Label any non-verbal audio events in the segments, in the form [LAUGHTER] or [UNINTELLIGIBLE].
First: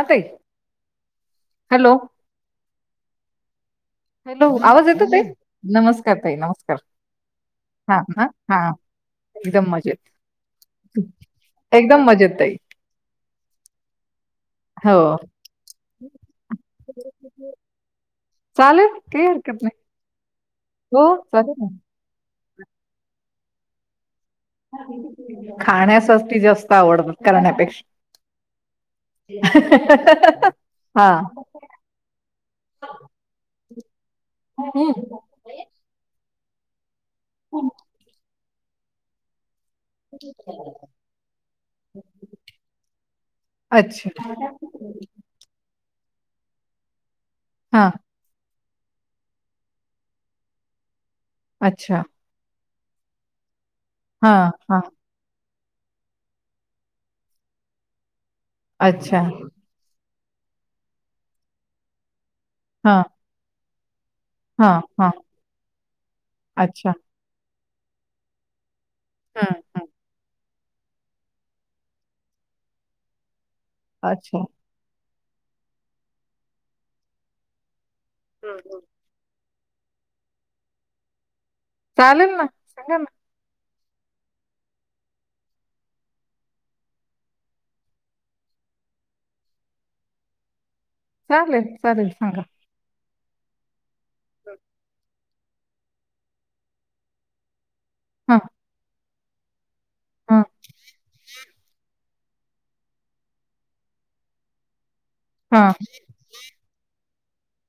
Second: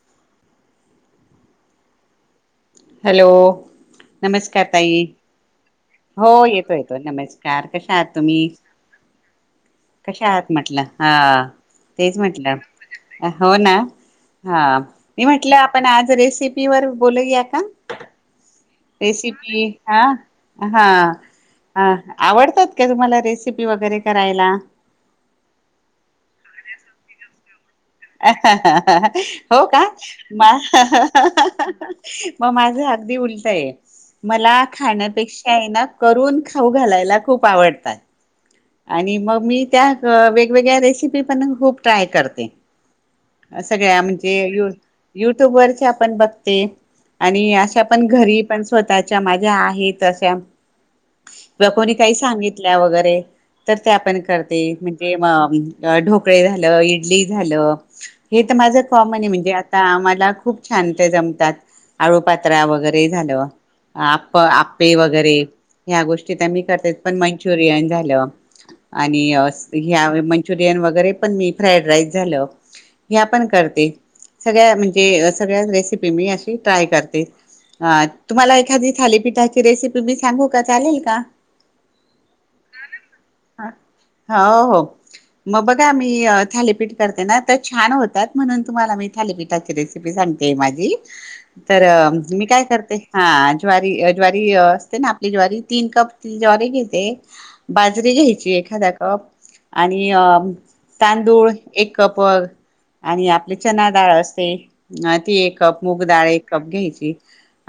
हा ताई. Hello, hello, hello नमस्कार आवाज ताई येतो नमस्कार हो ताई येतो नमस्कार येतो नमस्कार कशा हा आहात हा तुम्ही? हा एकदम मजेत कशा आहात म्हटलं? हा एकदम तेच मजेत म्हंटलं. ताई हो ना? हा हो मी म्हटलं आपण आज रेसिपीवरर बोलूया चालेल काही हरकत रेसिपी नाही. हा हा हो चालेल ह आवड येतात का तुम्हाला रेसिपी वगैरे करायला? खाण्यासाठी जास्त आवडत. करण्यापेक्षा. हो का? म हा माझ अगदी उलटय मला हम्म. खाण्यापेक्षा आहे ना करून खाऊ घालायला खूप आवडतात. आणि मग मी त्या वेगवेगळ्या रेसिपी पण खूप ट्राय करते. सगळ्या अच्छा म्हणजे यू युट्युब वर च्या पण बघते आणि अशा हा पण घरी पण स्वतःच्या माझ्या आहेत अशा. ब कोणी अच्छा काही सांगित तल्या वगैरे तर त्या पण हा करते हा म्हणजे म अ ढोकळे झालं, इडली झाल, हे तर माझं कॉमन अच्छा आहे. म्हणजे आता आम्हाला खूप छान ते जमतात. आळू पात त्र्या हा वगैरे झाल. आप हा आप्पे हा वगैरे ह्या गोष्टी तर मी अच्छा करतेेच पण मन चोरीयन झाल. आणि हम्म हम्म ह्या मन मंचुियन वगैेरे पण मी फ्राईड राईस झाल हे आपण करते अच्छा सगळ्या म्हणजे सगळ्यांच रेसिपी मी अशी ट्राय करते. हां हम्म. तुम्हाला हम्म. एखादी थालीपीठाची ची रेसिपी मी सांगू का? चालेल का? चालेल ना सांग ना. हो हो मगं बघा मी थालीपीठ करते ना तर छान होतात म्हणून तुम्हाला मी थालीपीठाची रेसिपी सांगते माझी चालेल तर चालेल सांगा मी काय करते हां ज्वारी ज्वारी असते ना ती ज्वारी तीन कप ती ज्वारी घेते बाजरी हा घ्यायची एखादा कप, कप. आणि हा तांदूळ, कपर आणि आपली चना डाळ असते. ह ती एक हा कप मूग डाळ एक कप घ्यायची.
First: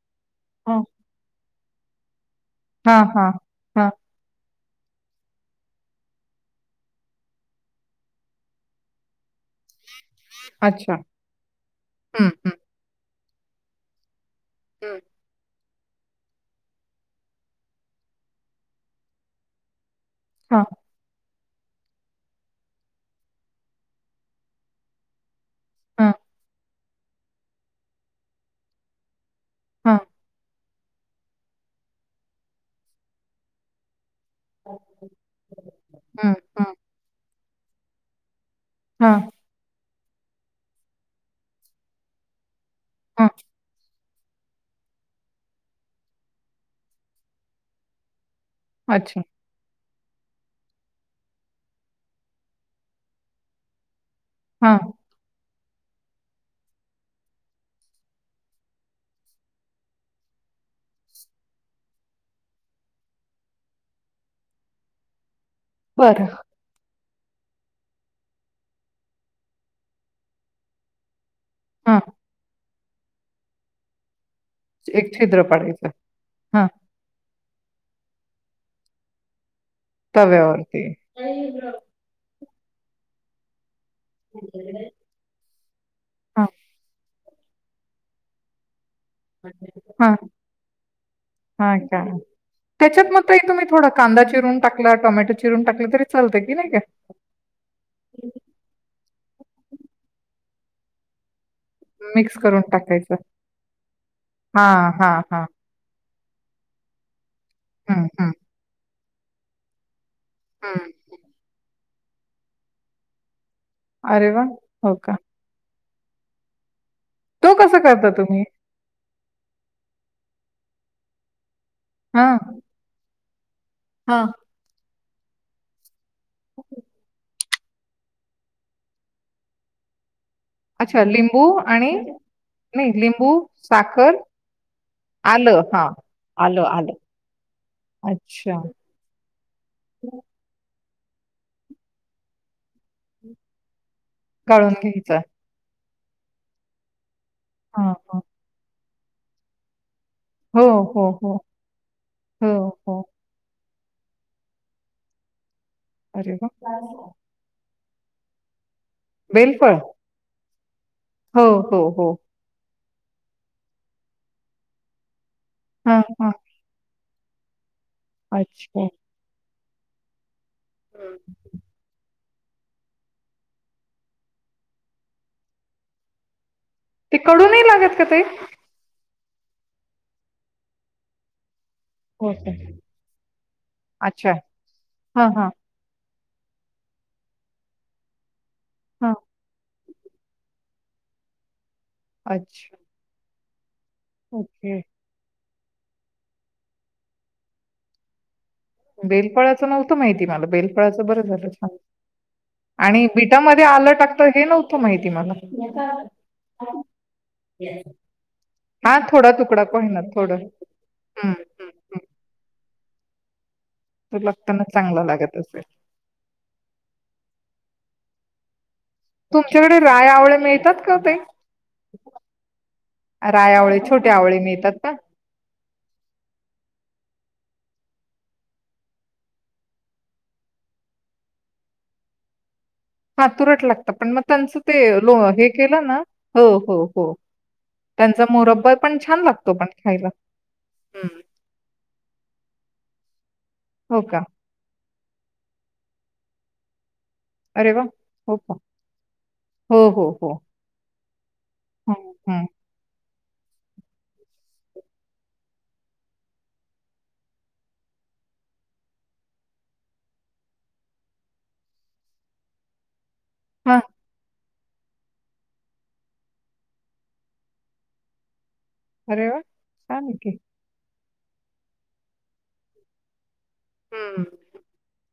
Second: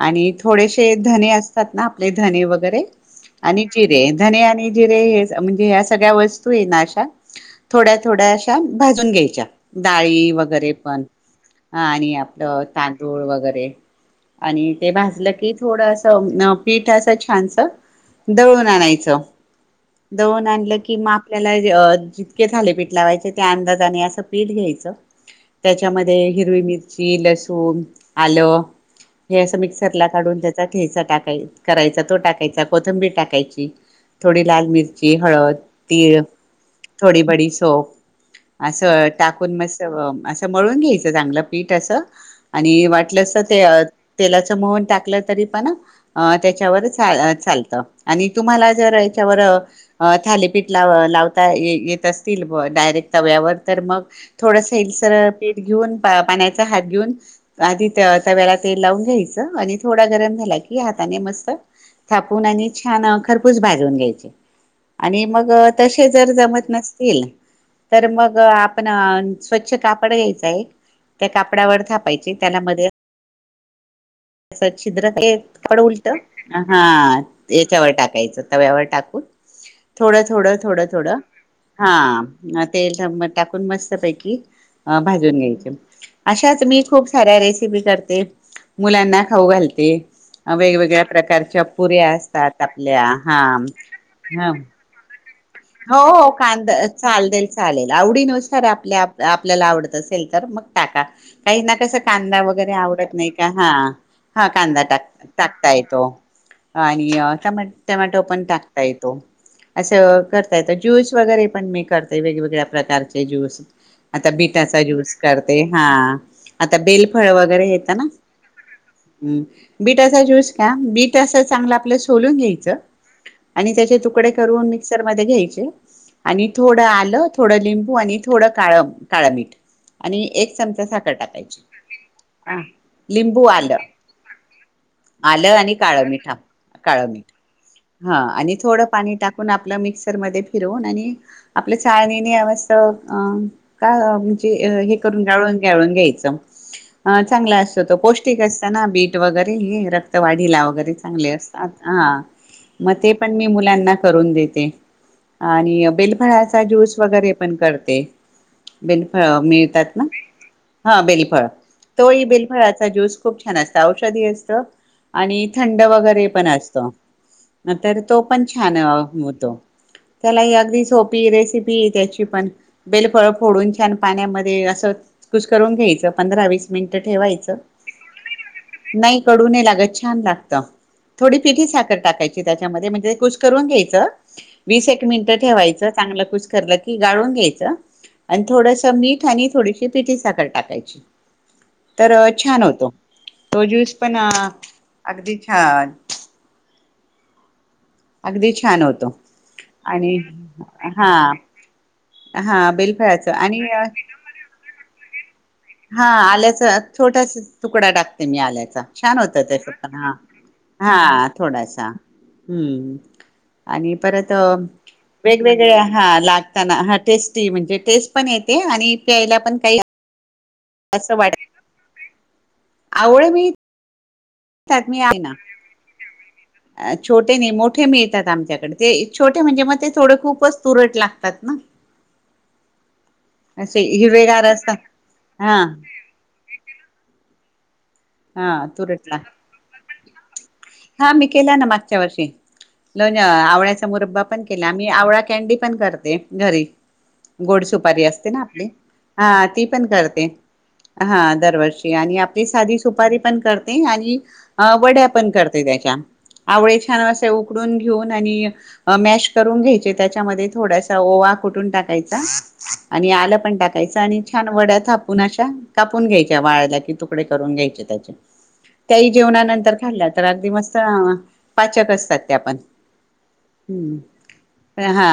आणि हा थोडेसे धने अस सत ना आपल्या हीत धने वगैरे हा आणि हा जिरे धने आणि जिरे म्हणजे ह सग्या वस्तू आहे ना अशा थोड्या थोड्या अशा भाजून घ्यायच्या, डाळी वगैरे अच्छा हम्म पण आणि हम्म आपलं तां गुळ वगैरे, आणि ते हं. भाजलं की, थोडसं पीठ असं छानस दळून आणायचं. दळुन हां, आणलं की मा त्याला जितके थालिपिठ लावायचे. त्या अंदाजाने असं पीठ घ्यायचं. हां, त्याच्यामध्ये हिरवी मिर मिरची, लसूण, आल, हे असं मिक्सर हां, ला काढून घ्यायचा टाकाय करायचा. तो टाकायचा कोथंबीर टाकायची. थोडी लाल मिरची हळद तीळ हं, हं. थोडी बडी तोफ असं हां, टाकून मस् असं मळून घ्यायचं चांगलं पीठ असं. आणि वाटलं हां. अस ते तेलाचं मोहन टाकलं तरी पण अ त्याच्यावर चा चालतं आणि तुम्हाला जर अच्छा. याच्यावर थालीपीठ ला लावता ये येत असतील ब डायरेक्ट तव्यावर तर मग. थोडस हां, एक सर पीठ घेऊन. पाण्याचा हात घेऊन, आधी तव्याला तेल लावून घ्यायच आणि थोडा गरम झाला की, हाताने मस्त थापून आणि छान खरपूस भाजून घ्यायचे आणि मग त तसे बरं. जर जमत नसतील! तर मग आपण स्वच्छ कापड घ्यायचंय त्या कापडावर हां, थापायची त्यालामध्ये स छिद्र एक के कड पाडायचं. उलट हां, हा याच्यावर टाक [UNINTELLIGIBLE] यच तव्यावर टाकून, थोडं थोडं तव्यावरती. थोडं थोडं हा. तेल टाकून मस्त! भाजायची अ भाजून घ्याय हां, अशाच मी खूप, खऱ रेसिपी करते मुलाना खाऊ घालते, हां, वेगवेगळ्या प्रकारच्या हां का. पुऱ्या असतात आपल्या त्याच्यात मग ताई हा तुम्ही थोडा कांदा ह चिरून टाकला, टोमॅटो चिरून टाकले हो तरी हो चालतं की नाही कांदा का? चाल देल चालेल आवडी नुसार आपल्या आप आपल्याला आवडत असेल तर मग टाका. काही ना कसं मिक्स कांदा करून वगैरे आवडत टाकायचं. नाही, का हा हा कांदा हां, टाक हां, हां. टाकता येतो. ह नि हं, टमॅटो हं. पण टाकतायेत. [UNINTELLIGIBLE] त अच तर करताय हं. ज्यूस वगैरे पण म करते. वेगवेगळ्या प्रकारचे ज्यूस अरे आता वाह! बिटाचा हो ज्यूस का. करते. हा ता बेलफळ तो वगैरे कसा येत ना करता तुम्ही? ह बीटाचा ज्यूस का बीट असा चांगला सून हां, घ्यायच आणि त्याचे हां. तुकडे करून म सर मध्ये घ्यायचे आणि थोडं आलं थोडं लिंबू आणि थोडं काळ काळ मीठ आणि एक चमचा अच्छा साखर लिंबू टाकायची आणि नाही लिंबू आलं साखर, आलं आणि काळं मिठ आलं, आलं. काळं मठ हा आणि अच्छा. थोडं पाणी टाकून आप मिक्सर मध्ये फि आणि आपल्या चाळ का म्हणजे गाळून हे घ्यायचं. करून गाळून गाळून घ्यायच अ चांगला असतो हां, तो हां. पौष्टिक असताना बीट वगैर ही रक् हो, वाढीला वगैरे हो, चांगले हो. असतात हा हो, मग हो. ते पण मी मुलांना करून देत ते आणि अरे बेलफळ्याचा ज्यूस वाह! वगैरे पण करत तेे बेनफ बेलफळ? मिळतात ना हा हो, बिलफळ हो, हो. तोळी बिलफळाचा ज्यूस खूप छान असतं औषधी असत आणि थंड हां, वगैरे हां. पण असतो तर तो पण छान अच्छा. तो त्याला ही अगदी हं. सोपी रेसिपी त्याची पण बेलफळ फोडून छान पाण्यामध्ये असं कु करून घ्यायचं पंधरा वस ते कडूनही लागत का ते ला थ हो टाकायची का? त्याच्यामध्ये म्हणजे ते कुस करून घ्यायचं अच्छा. वीस एक हां, मिनिटं हां, ठेवायचं चांगलं कुसकरलं की गाळून घ्यायचं. आणि थोडसं हां. मीठ आणि थोडीशी पिटी साखर टाकायची. तर छान अच्छा. होतो. तो ज्यस - - पण ओके. अगदी - - छान अगदीच - - बेलपाळाचं नव्हतं माहिती मला. बेलपाळाचं हा बरं झालं सांग - हा - आणि बेलफळाचं बिटामध्ये आलं टाकतं हे नव्हतं माहिती मला. हा आल्याचा छोटासा तुकडा टाकते मी आल्याचा हां, छान थोडा होत त्या तुकडा का सुण होईना हा थोडं. हा हं, हं, थोडासा हं. हम्म. आणि तो परत लागताना चांगला लागत असेल. वेगवेगळे हा लागताना हा टेस्टी म्हणजे टेस्ट - - पण येते आणि - - तुमच्याकडे रायआवळे- - मिळतात का असं ते? वाट रायावळे छोट- - त मी आहे ना अ - - छोटे नाही मोठे मिळतात आमच्याकडे ते छोटे म्हणजे मग ते थोडे खूपच तुरट लागतात ना. हा तुरट असे लागत पण मग हिरवेगार त्यांचं असतात ते लो हे हा केलं ना हो हो हो. त्यांचा हा मोरब्बर पण तुरटला छान लागतो. पण खायला. हा. हं. मी केला ना मागच्या वर्षी - - लनी - - आवळ्याचा हो मुरब्बा का? पण केला आम्ही आव - - कॅनडी पण करते घरी. गोड अरे वाह! सुपारी असते हो ना का? आपली हा ती पण हो, हो, करते हो. हा दरवर्षी हं, आणि आपली हं. साधी सुपारी - - पण करते आणि वड्या पण करते. [UNINTELLIGIBLE] आवळे छान अस उकडून घेऊन आणि मॅश करून घ्यायचे त्याच्यामध्ये थोडासा ओवा कुूटून टाकायचा आणि - - आलं पण हां, टाकायच आणि - - छान वड्या थापून अशा कापून घ्यायच्या वाळला कि तुकडे करून घ्यायचे त्याचे - - त्याही अरे वाह! जेवणानंतर छान खाल्ल्यात - - आहे तर की. अगदी मस्त - - पाचक असतात त्यापण - - हम्म हं. प हा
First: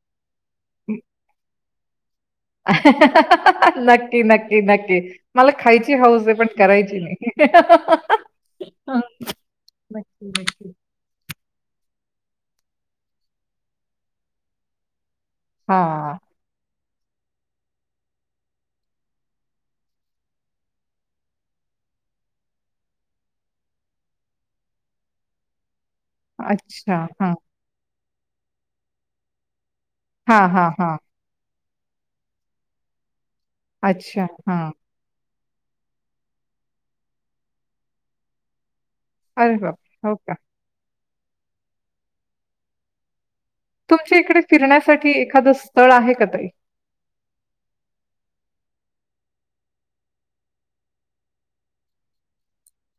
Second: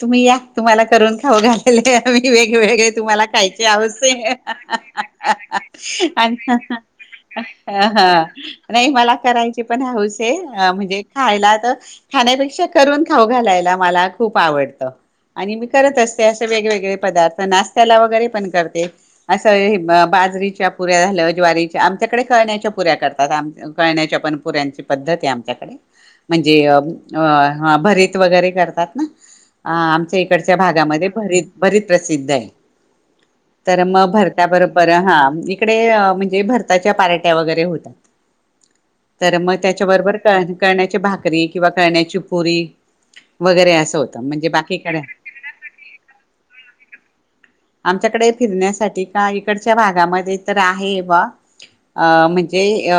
तुम्ही या. तुम्हाला हं. करून खाऊ घाल. घालते. मी वेगवेगळे तुम्हाला खायचे आवसे नक्की, नक्की, नक्की. मला खायची हौस आहे पण करायची नाही. नाही हं, मला. करायची पण हाऊस नक्की, नक्की. म्हणजे खायला तर. खाण्यापेक्षा करून खाऊ घालायला मला खूप आवडतं. आणि मी करत हां, असते असे वेगळेवेगळे. पदार्थ नाश्ता ला वगैरे पण करते असं बाजरीच्या पुऱ्या झालं ज्वारीच्या आमच्याकडे कळण्याच्या पुऱ्या करतात कळण्याच्या पनपुऱ्यांची पद्धत आहे आमच्याकडे. म्हणजे अच्छा. हां, भर वगैरे करतात ना. अ आमच्या हां, इकडच्या हां, हां. भागामध्ये भरी बरी प्रसिद्ध आहे. तर मग अच्छा. भरत्या हां. बरोबर हा. इडे म्हणजे भरताच्या पारट्या वगैरे होतात. तर मग अरे बापरे! हो त्याच्याबरोबर का? करण्याचे भाग. किंवा करण्याची पुरी. वगैरे असं होत तुमच्या इकडे म्हणजे बाकीकडे फिरण्यासाठी एखादं स्थळ आहे का ताई? आमच्याकडे फिरण्यासाठी. का इकडच्या भागामध्ये तर आहे बा अ म्हणजे अ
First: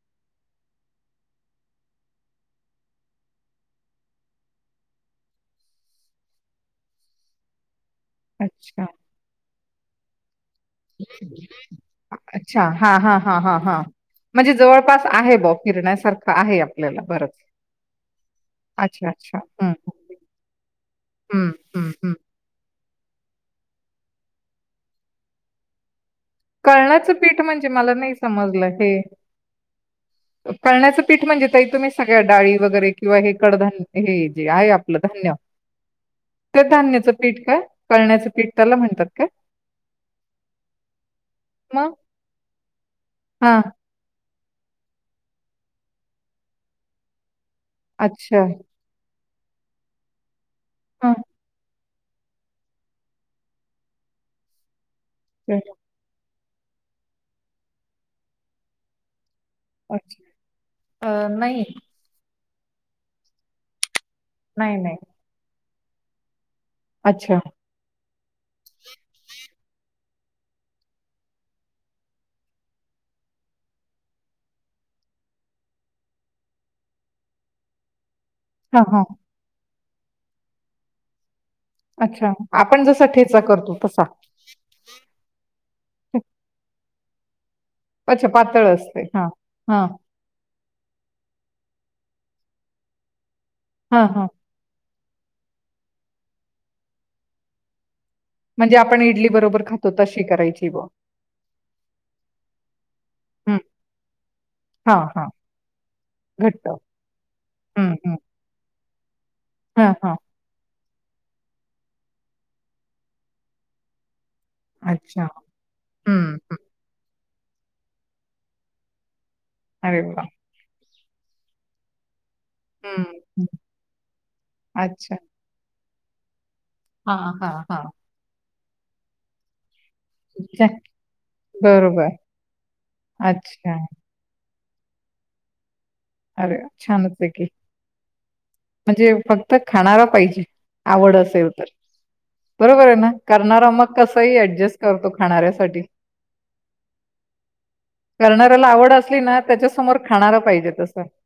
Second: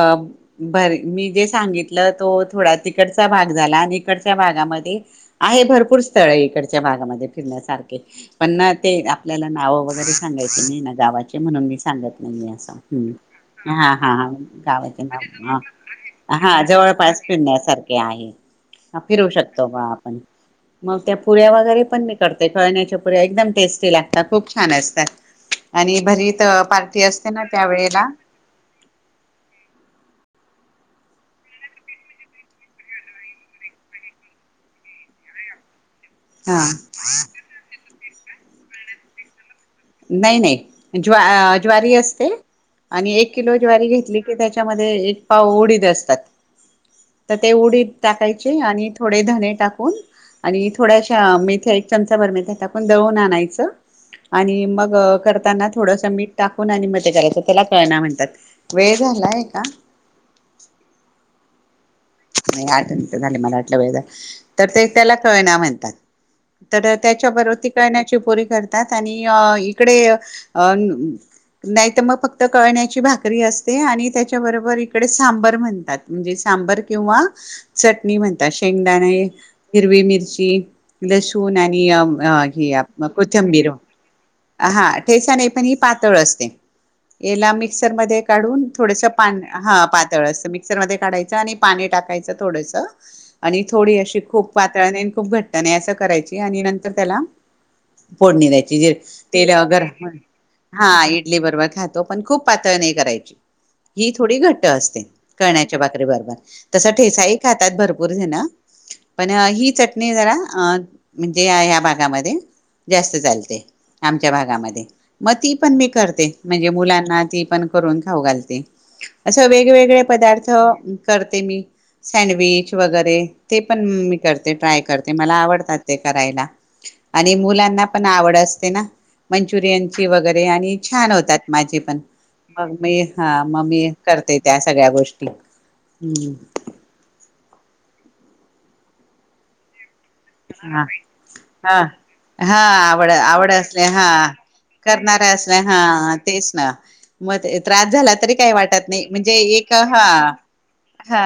बर. मी जे सांगितलं तो थोडा तिकडचा भाग झाला आणि इकडच्या भागामध्ये आहे भरपूर स्थळ इकडच्या भागामध्ये फिरण्यासारखे. पण ना अच्छा. ते आपल्याला. नाव वगैरे सांगाचं. गावाचे म्हणून मी सांगत नाही अच्छा हां, असं हां, हां, हां, हां. ह हा म्हणजे गावाचे जवळपास आहे बुवा नाव. फिरण्यासारखं आहे हा आपल्याला जवळपास बरंच. फिरण्यासारखे आहे अच्छा, फिरू अच्छा. शकतो हं, बा आपण मग त्या हं, पुऱ्या वगैरे हं, पण मी हं. करते खेळण्याच्या. पुऱ्या एकदम टेस्टी लागतात खूप छान लागतात आणि भर कळण्याचं पीठ म्हणजे मला नाही समजलं हे. करळण्याचं पीठ म्हणजे तई तुम्ही सगळ्या डाळी वगैरे किंवा हे कडधन्य हे जे आहे आपलं धन्य. हा तर धान्याचं पीठ काय. कळण्याचं पीठ त्याला म्हणतात का? नाही नाही. ज् ज्वारी मग? असते आणि एक किलो हां, ज्वारी घेतली. त्याच्यामध्ये एक पाव उडीत असतात. तर ते उडी अच्छा. टाकायचे आणि थोडी डे धणे टाकून आणि हां, थोड्याशा मेथे चमचा भर त्याकून दळून आणायचं आणि मग करताना थोडंसं मीठ टाकून आणि मते करायचं त्याला कळना म्हणतात वेळ झालाय का? अ नाही नाही आठ झा मला आठला वेळे तर नाही, ते नाही. त्याला कळणार म्हण ठात तर अच्छा. त्याच्याबरोती करण्या री करतात आणि इकडे नाहीत मग फक्त कळण्याची भाकरी असते आणि त्याच्याबरोबर इकडे सांबर म्हणतात म्हणजे सांबर किंवा ट म म्हणता हां, हां. शेंगदाणे हिरवी मिर्ची लक्ष ून आणि अच्छा. आपण जसा ठेचा कोथिंबीर करतो तसा. हा ठेसाने पण ह पातळ असते एला मे मिक्सर मध्ये अच्छा पातळ काढून असते. थोडस हां, हा हां, पातळ म र मध्ये काढायचा आणि पाणी टाकायचं थोडस आणि थोडी हां, अशी हां. खूप पातळाने खूप घट्ट नाही असं करायची आणि नंतर त्याला फोडणी म्हणजे द्यायची ज आपण इडली तेला बरोबर अगर खातो तशी करायची बुवा. हा इडली बरोबर खातो पण खूप पातळ नाही करायची हं, ही थोडी घट्ट हां, असते हां. कळण्याच्या बाकरी बरोबर. घट्ट. तस ठेसाही खातात हं, भरपूर हं. जण पण ही हां, चटणी हां. जरा अ म्हणजे या भागामध्ये जास्त चालते आम भागामध्ये अच्छा. मग ती पण मी करते हं, हं. म्हणजे मुलांना ती पण करून खाऊ घालते असं अरे वेगवेगळे वाह! पदार्थ करते मी सँडविच हं, वगैरे हं. ते पण मी करते ट्राय करते अच्छा. मला आवडतात. ते करायला आणि हां, हां, मुलांना हां. पण आवड असते. ना मंचुरयन वगैरे छा आणि छान होतात माझे पण बरोबर. मग मी हा अच्छा. मम्मी करते. त्या सगळ्या गोष्टी हम्म अरे छानते की म्हणजे फक्त खाणार हा हा हा बरोबर आहे ना? आवड आवड करणारा असल्या मग हा कसंही अॅडजस्ट करतो करणार असल्या खाणाऱ्यासाठी. हा तेच ना मग त्रास झाला तरी काही करणाऱ्याला वाटत आवड नाही असली म्हणजे ना एक त्याच्यासमोर हा खाणारा पाहिजे तसं. हा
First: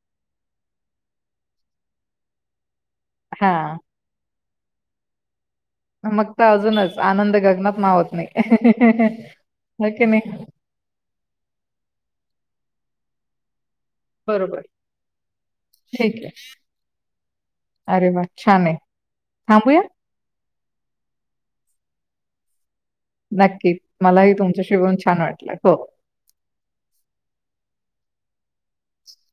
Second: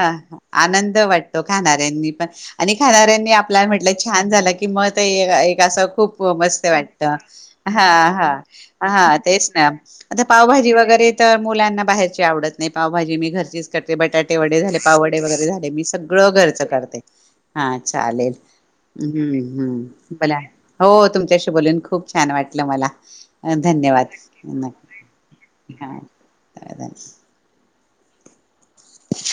आनंद वाटतो खाणाऱ्यांनी पण आणि खाणाऱ्यांनी हां. आपल्याला झाला की मग ते खूप मग तर मस्त अजूनच वाटत आनंद ह गगनात मावत नाही. हा ह तेच ना हो की आता नाही? पावभाजी वगैरे तर मुलांना बाहेरची आवडत नाही पावभाजी मी घ [UNINTELLIGIBLE] ते बटाटे वडे बरोबर. झाले पावडे वगैरे झाले मी ठीक आहे. सगळं घरच करते हा अरे वाह! चालेल.. छान आहे. थांबूया? [UNINTELLIGIBLE] हो तुमच्याशी बोलून खूप छान वाटलं मला नक्कीच धन्यवाद मला ही तुमच्याशी नक्की बोलून छान वाटलं, हो. हा धन्य [UNINTELLIGIBLE]